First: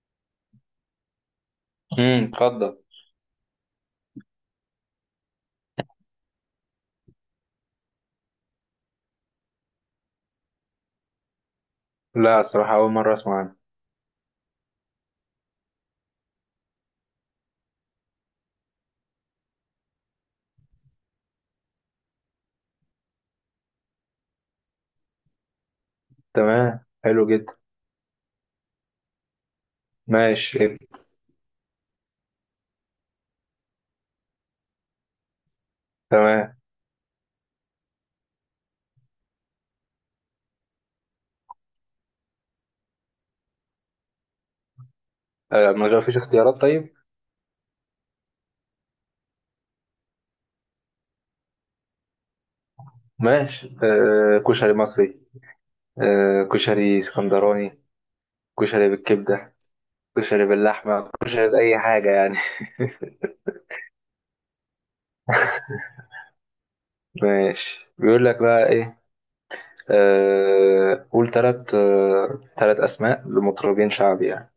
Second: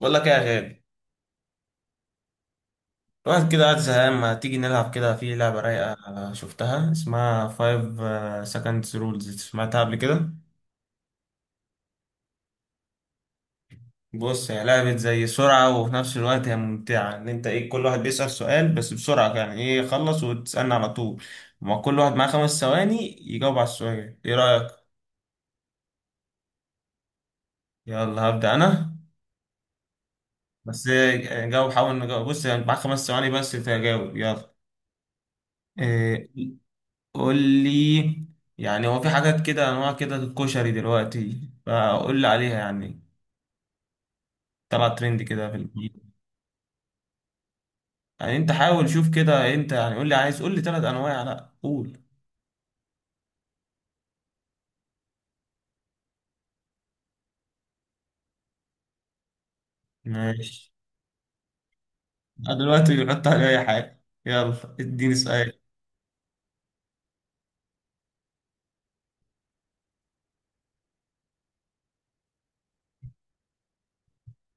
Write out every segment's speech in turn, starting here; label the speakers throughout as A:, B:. A: بقول لك ايه يا غالي.
B: اتفضل.
A: الواحد كده قاعد زهقان، ما تيجي نلعب كده في لعبة رايقة شفتها اسمها 5 seconds rules، سمعتها قبل كده؟
B: لا، الصراحة أول مرة أسمع عنه.
A: بص، هي لعبة زي سرعة وفي نفس الوقت هي ممتعة، ان انت كل واحد بيسأل سؤال بس بسرعة، يعني يخلص وتسألني على طول. ما كل واحد معاه خمس ثواني يجاوب على السؤال، ايه رأيك؟
B: تمام، حلو جدا.
A: يلا هبدأ انا.
B: ماشي.
A: بس جاوب، حاول نجاوب. بص يعني معاك خمس ثواني بس تجاوب، يلا إيه
B: تمام.
A: قول لي، يعني هو في حاجات كده، انواع كده الكشري دلوقتي، فقول لي عليها يعني. طلع ترند كده في
B: آه، ما غير-
A: الجديد.
B: فيش اختيارات. طيب.
A: يعني انت حاول شوف كده، انت يعني قول لي، عايز قول لي ثلاث انواع، لا قول.
B: ماشي. آه، كشري مصري. آه، كشري اسكندراني. كشري بالكبدة. كشري
A: ماشي.
B: باللحمة، كشري بأي حاجة يعني.
A: أنا دلوقتي بيحط على اي حاجه، يلا اديني سؤال.
B: ماشي، بيقول لك بقى إيه؟ آه، قول تلات أسماء لمطربين شعبي يعني.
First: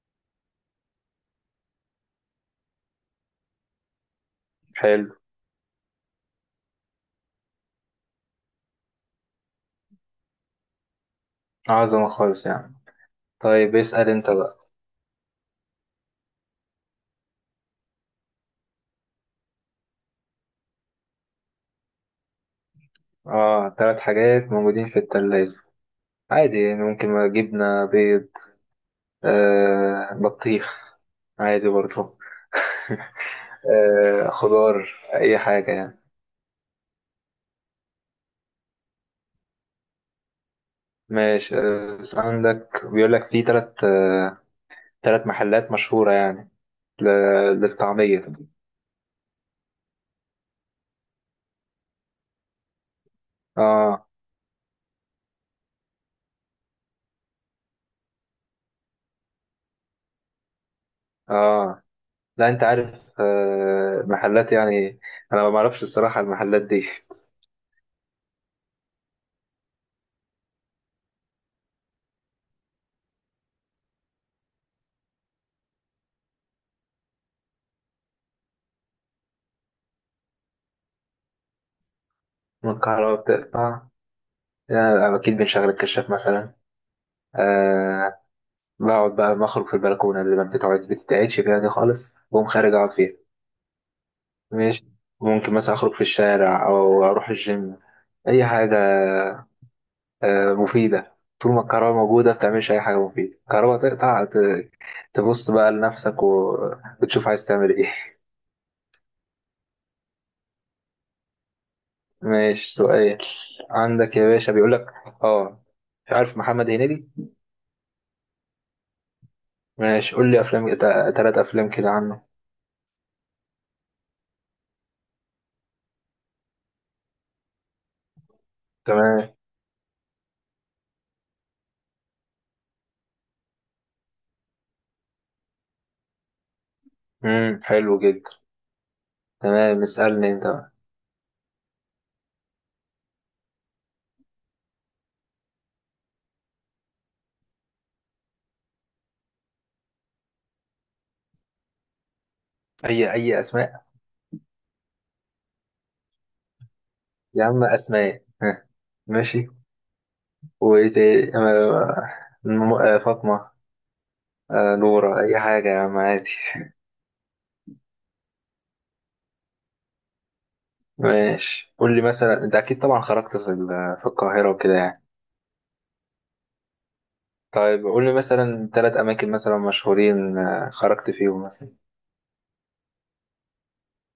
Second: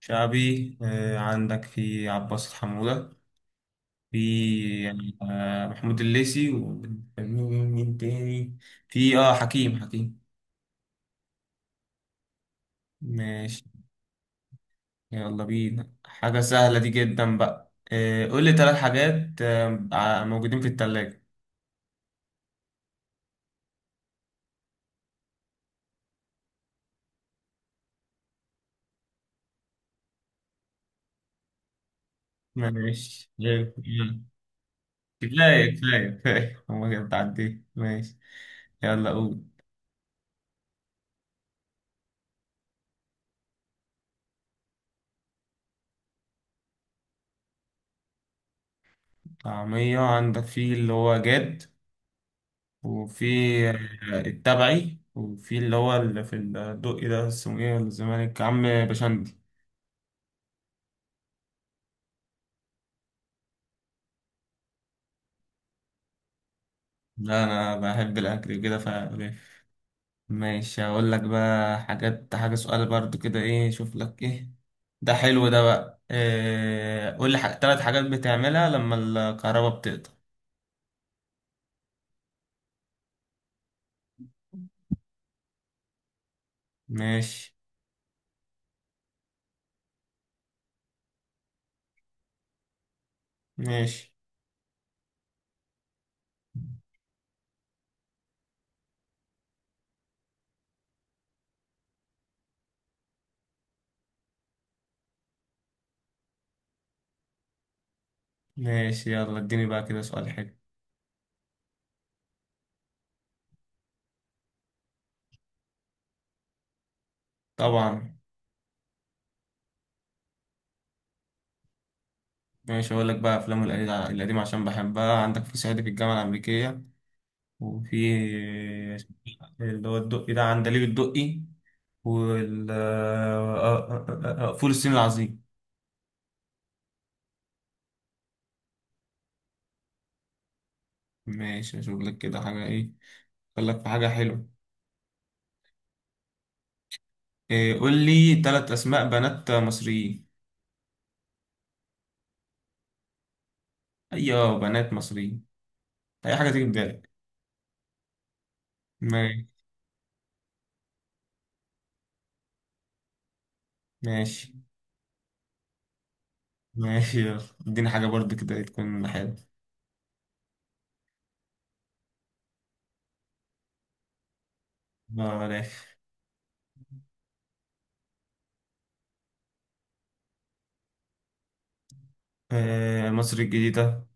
A: شعبي، عندك في عباس حمودة، في،
B: حلو.
A: يعني محمود الليثي، ومين تاني؟ في حكيم حكيم.
B: عظمة خالص يعني.
A: ماشي،
B: طيب، اسأل أنت بقى.
A: يلا بينا حاجة سهلة دي جدا. بقى قول لي ثلاث حاجات، موجودين في التلاجة.
B: آه، 3 حاجات موجودين في التلاجة. عادي يعني، ممكن ما جبنة، بيض. آه، بطيخ. عادي برضه.
A: ماشي يلا.
B: آه، خضار، أي حاجة
A: كفاية
B: يعني.
A: كفاية كفاية هما كده بتعدي. ماشي، يلا قول.
B: ماشي. آه، بس عندك بيقول لك في تلات، آه، 3 محلات مشهورة يعني. ل- للطعمية.
A: طعمية عندك في اللي هو جاد، وفي
B: اه.
A: التبعي، وفي اللي هو اللي في الدقي ده اسمه ايه، ولا الزمالك عم بشندي.
B: اه. لا، انت عارف؟ آه، محلات يعني. انا ما بعرفش الصراحة المحلات دي.
A: لا انا بحب الاكل كده ف. ماشي، هقول لك بقى حاجة، سؤال برضو كده ايه، شوف لك ايه ده، حلو ده. بقى قول لي تلات حاجات بتعملها لما الكهرباء بتقطع.
B: من الكهرباء بتقطع. يعني اكيد بنشغل الكشاف مثلا.
A: ماشي.
B: آه. بقعد بقى بخرج في البلكونة اللي ما بتتقعدش فيها دي خالص، بقوم خارج أقعد فيها.
A: ماشي.
B: ماشي. ممكن مثلا أخرج في الشارع أو أروح الجيم. أي حاجة. آه، مفيدة. طول ما الكهرباء موجودة بتعملش أي حاجة مفيدة، الكهرباء تقطع، تبص بقى لنفسك، وتشوف عايز تعمل إيه.
A: ماشي، يلا اديني بقى كده سؤال حلو.
B: ماشي، سؤال. عندك يا باشا بيقول لك، آه، مش عارف محمد هنيدي؟
A: طبعا.
B: ماشي، قول لي أفلام 3 أفلام كده عنه.
A: ماشي، هقول لك بقى افلام القديمة عشان بحبها، عندك في صعيدي في الجامعة الأمريكية، وفي
B: تمام.
A: اللي هو الدقي ده عندليب الدقي، وال فول الصين العظيم.
B: حلو جدا. تمام، اسألني أنت بقى.
A: ماشي اشوف لك كده حاجة ايه، قال لك في حاجة حلوة. قول لي ثلاث أسماء بنات مصريين.
B: أي أسماء؟
A: أيوة، بنات مصريين، أي حاجة تيجي في بالك.
B: يا عم أسماء، ها،
A: ما-
B: ماشي. وإيه تاني؟ فاطمة.
A: ماشي.
B: آه، نورة، أي حاجة يا عم عادي.
A: ماشي، يلا اديني حاجة برضه كده تكون حلوة.
B: ماشي، قول لي مثلا، أنت أكيد طبعا خرجت في في القاهرة وكده يعني.
A: بلاش.
B: طيب، قول لي مثلا 3 أماكن مثلا مشهورين، آه، خرجت فيهم مثلا.
A: آه، مصر الجديدة،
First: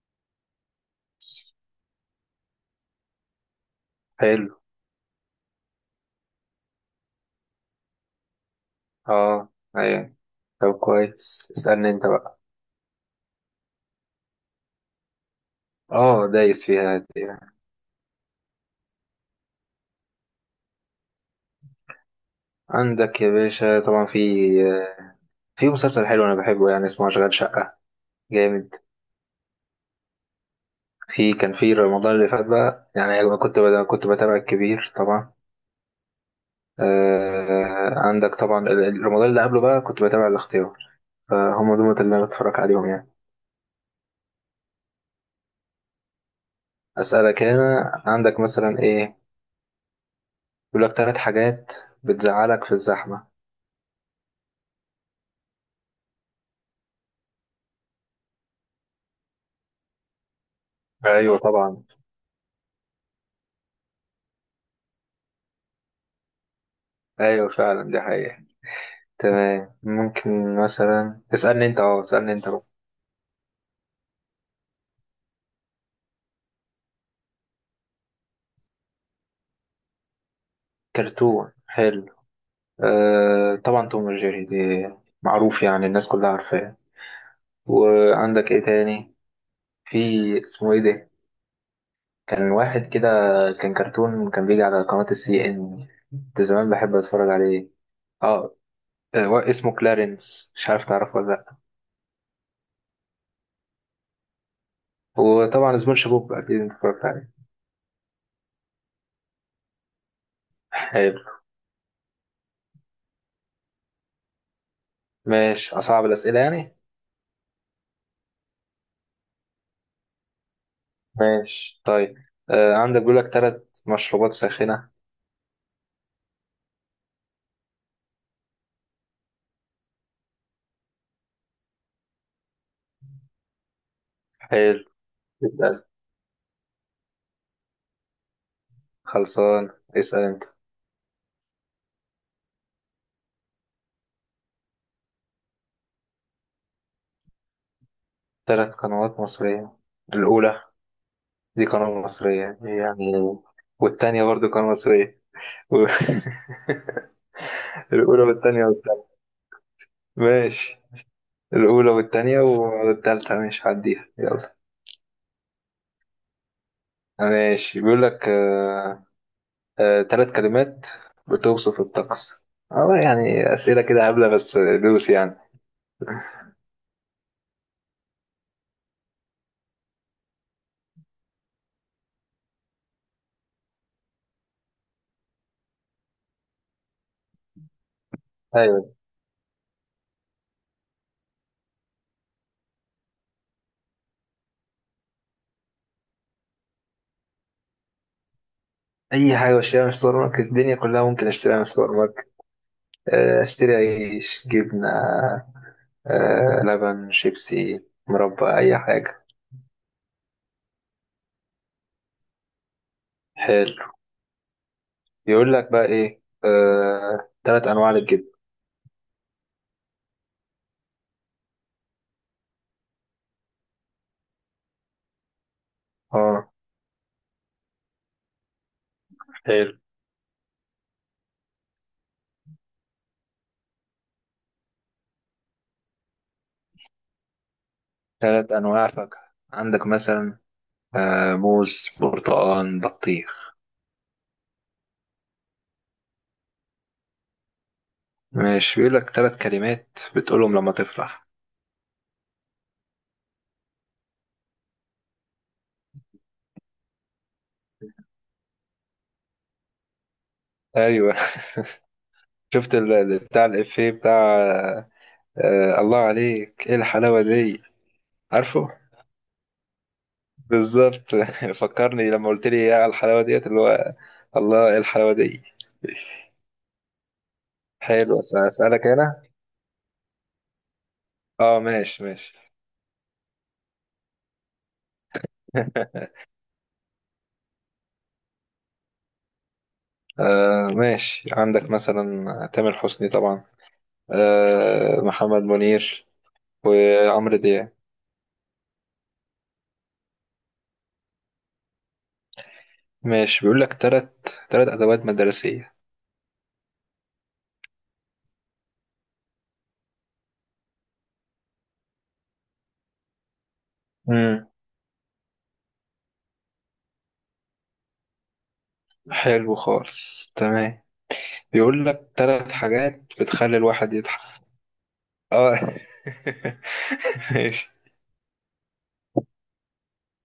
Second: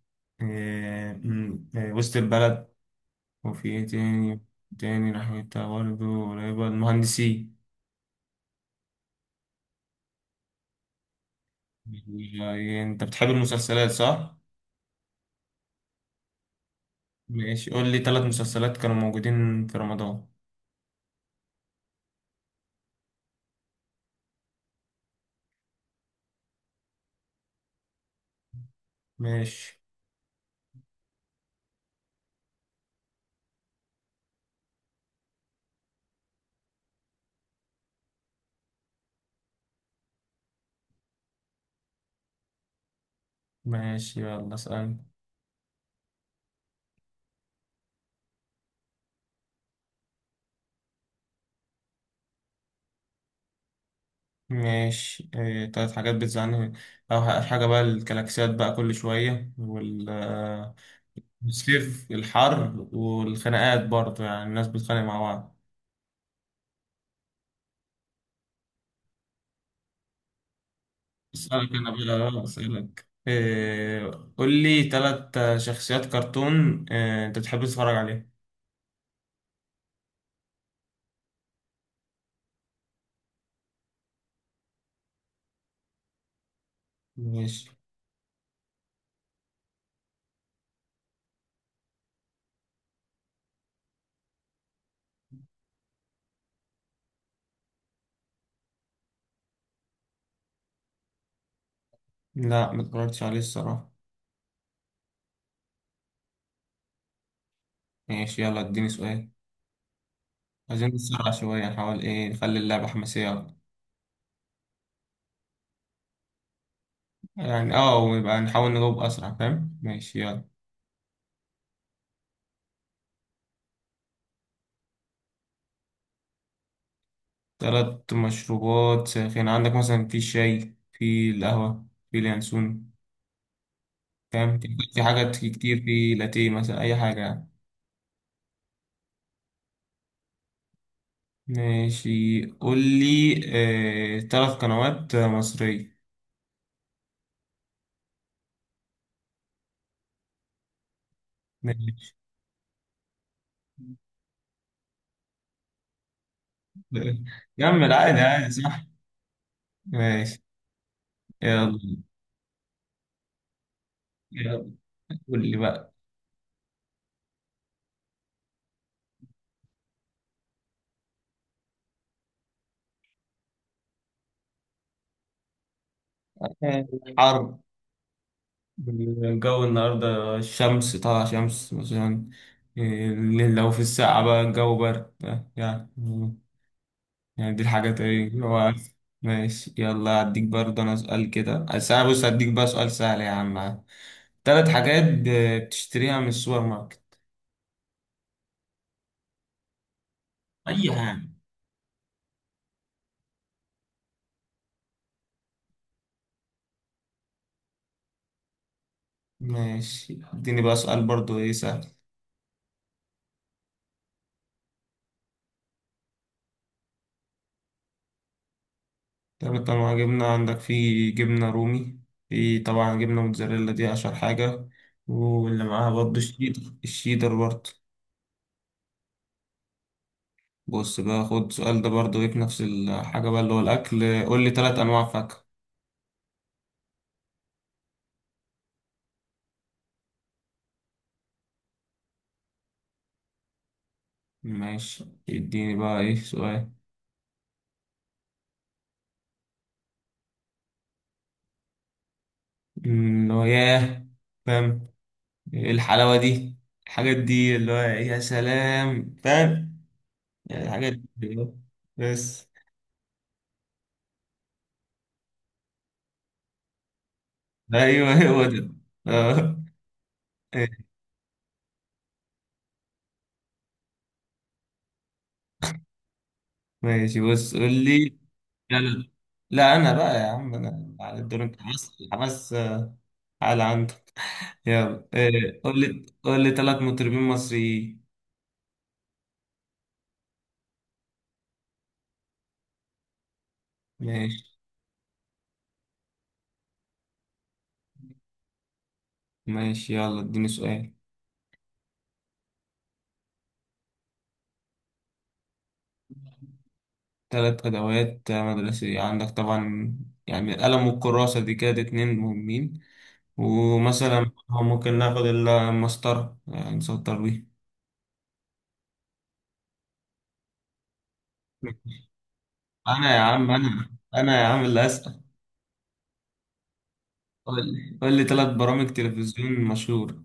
A: وسط البلد، وفي إيه تاني،
B: حلو.
A: تاني ناحيتها برضه قريبة، المهندسين.
B: أه. أيوة. طب كويس، اسألني أنت بقى.
A: يعني أنت بتحب المسلسلات صح؟
B: أه، دايس فيها دي يعني.
A: ماشي، قول لي ثلاث مسلسلات كانوا موجودين في رمضان.
B: عندك يا باشا طبعا في، آه، في مسلسل حلو أنا بحبه يعني، اسمه أشغال شقة. جامد.
A: ماشي.
B: في، كان في رمضان اللي فات بقى، يعني أنا كنت بتابع الكبير طبعا. آه، عندك طبعا رمضان اللي قبله بقى كنت بتابع الاختيار. فهم دول اللي أنا بتفرج عليهم يعني.
A: ماشي، يلا اسأل.
B: أسألك هنا، عندك مثلا إيه؟ يقول لك 3 حاجات بتزعلك في الزحمة.
A: ماشي تلات حاجات بتزعلني، أو حاجة بقى الكلاكسيات بقى كل شوية، وال
B: أيوة طبعا.
A: الصيف الحر، والخناقات برضه، يعني الناس بتتخانق مع بعض.
B: أيوة فعلا، دي حقيقة. تمام، ممكن مثلا اسألني
A: أسألك
B: أنت
A: أنا
B: أه
A: بقى،
B: اسألني أنت بقى.
A: أسألك قول لي تلات شخصيات كرتون، أنت بتحب تتفرج عليه.
B: كرتون، حلو. آه، طبعا توم وجيري دي معروف يعني، الناس كلها عارفاه.
A: ماشي.
B: وعندك إيه تاني؟ في، اسمه ايه ده؟ كان واحد كده، كان كرتون كان بيجي على قناة CNN، كنت زمان بحب اتفرج عليه. اه. آه، اسمه كلارنس، مش عارف تعرفه ولا لا؟
A: لا متفرجتش عليه الصراحة.
B: وطبعا سبونج بوب اكيد انت اتفرجت عليه.
A: ماشي، يلا اديني سؤال، عايزين
B: حلو.
A: نسرع شوية، نحاول نخلي اللعبة حماسية أكتر.
B: ماشي، اصعب الاسئله يعني.
A: يعني اه، ويبقى نحاول نجاوب أسرع فاهم، ماشي يلا.
B: ماشي، طيب. آه، عندك بيقول لك 3 مشروبات ساخنه.
A: تلات مشروبات ساخنة، عندك مثلا في الشاي، في القهوة، في اليانسون، فاهم؟
B: حلو.
A: في حاجات
B: اسال.
A: كتير، في لاتيه مثلا، أي حاجة يعني.
B: خلصان. اسال انت.
A: ماشي قول لي، تلات قنوات مصرية.
B: 3 قنوات مصريه. الاولى، دي قناه
A: ماشي
B: مصريه يعني. والتانيه برضو قناه مصريه. و
A: كمل عادي،
B: الأولى
A: عادي
B: والتانية
A: صح.
B: والتالتة.
A: ماشي.
B: ماشي. الأولى
A: يلا.
B: والتانية والتالتة، ماشي هعديها، يلا.
A: يلا قول لي بقى
B: ماشي، بيقول لك 3 كلمات بتوصف الطقس. اه يعني، أسئلة كده هبلة بس دوس يعني.
A: آه، حر، الجو النهاردة الشمس طالعة، شمس مثلا، إيه، لو في الساعة بقى الجو برد يعني، يعني دي الحاجات ايه اللي هو.
B: أيوة.
A: ماشي، يلا هديك برضه انا سؤال كده، بس انا بص هديك بقى سؤال سهل يا عم. تلات حاجات بتشتريها من السوبر ماركت،
B: أي حاجة بشتريها من السوبر ماركت، الدنيا
A: اي
B: كلها
A: حاجة.
B: ممكن أشتريها من السوبر ماركت. آه، أشتري عيش، جبنة، آه، لبن، شيبسي، مربى، أي حاجة.
A: ماشي، اديني بقى سؤال برضه ايه سهل.
B: حلو. يقول لك بقى إيه؟ آه، 3 أنواع للجبن.
A: تلات انواع جبنة، عندك في جبنة رومي، في طبعا جبنة موتزاريلا دي اشهر حاجة، واللي معاها برضه
B: اه.
A: الشيدر، الشيدر برضه.
B: حلو.
A: بص بقى، خد السؤال ده برضه ايه في نفس الحاجة بقى اللي هو الأكل، قول لي تلات أنواع فاكهة.
B: 3 أنواع فاكهة، عندك مثلا، آه، موز، برتقال، بطيخ.
A: ماشي اديني بقى ايه سؤال.
B: ماشي، بيقول لك 3 كلمات بتقولهم لما تفرح.
A: اللي هو ياه، فاهم، ايه الحلاوة دي، الحاجات دي اللي هو يا سلام، فاهم، يعني الحاجات
B: ايوه.
A: دي بس.
B: شفت بتاع الإفيه، بتاع، آه، الله عليك ايه الحلاوة دي؟
A: ايوه هو
B: عارفه؟
A: ده. اه.
B: بالظبط. فكرني لما قلت لي ايه على الحلاوة ديت اللي هو، الله ايه الحلاوة دي.
A: ماشي، بص قول لي.
B: حلو،
A: لا
B: أسألك
A: لا،
B: هنا.
A: لا انا بقى يا عم انا على الدور،
B: اه،
A: انت حماس
B: ماشي
A: حماس،
B: ماشي.
A: على عندك. يلا قول لي قول لي ثلاث مطربين مصريين.
B: آه، ماشي، عندك مثلا تامر حسني طبعا.
A: ماشي.
B: آه، محمد منير، وعمرو دياب.
A: ماشي، يلا اديني سؤال.
B: ماشي، بيقول لك تلات أدوات مدرسية.
A: ثلاث ادوات مدرسية، عندك طبعا يعني القلم والكراسة دي كده اتنين مهمين، ومثلا
B: امم
A: تمام ممكن ناخد المسطرة يعني نسطر بيه.
B: حلو خالص، تمام. بيقول لك 3 حاجات
A: أنا يا عم،
B: بتخلي
A: أنا
B: الواحد يضحك.
A: أنا يا عم اللي أسأل.
B: اه.
A: قول
B: ماشي.
A: لي قول لي تلات برامج تلفزيون مشهور.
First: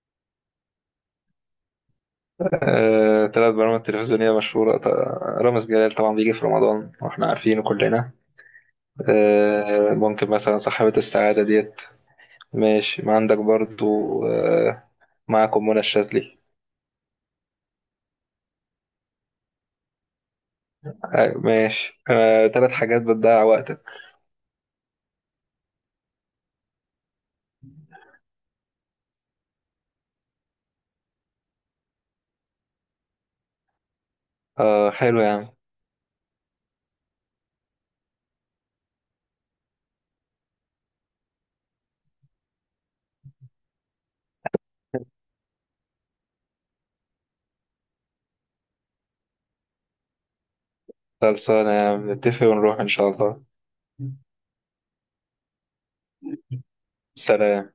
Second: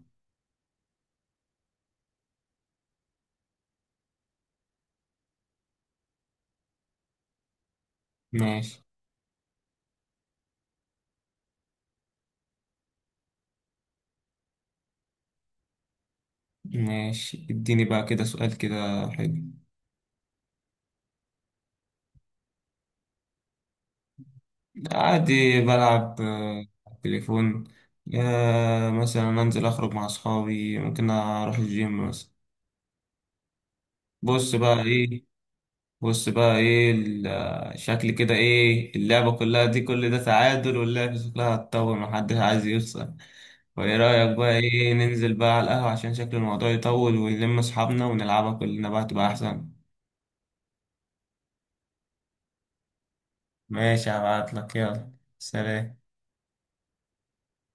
B: آه، 3 برامج تلفزيونية مشهورة. رامز جلال طبعا بيجي في رمضان واحنا عارفينه كلنا.
A: ماشي.
B: آه، ممكن مثلا صاحبة السعادة ديت. ماشي، ما عندك برضو، آه، معكم منى الشاذلي.
A: ماشي، اديني بقى كده سؤال كده حلو.
B: أيوة، ماشي. آه، 3 حاجات بتضيع وقتك.
A: عادي بلعب على التليفون، مثلا أنزل أخرج مع أصحابي، ممكن أروح الجيم مثلا. بص بقى
B: آه، حلو
A: إيه،
B: يا عم.
A: بص بقى ايه شكل كده ايه اللعبة كلها دي، كل ده تعادل، واللعبة شكلها هتطول، محدش عايز يخسر، وايه رأيك بقى ايه ننزل بقى على القهوة، عشان شكل الموضوع يطول، ونلم اصحابنا ونلعبها كلنا بقى تبقى احسن.
B: خلصانة يا عم، نتفق ونروح إن شاء الله.
A: ماشي، هبعتلك يلا. سلام.
B: سلام.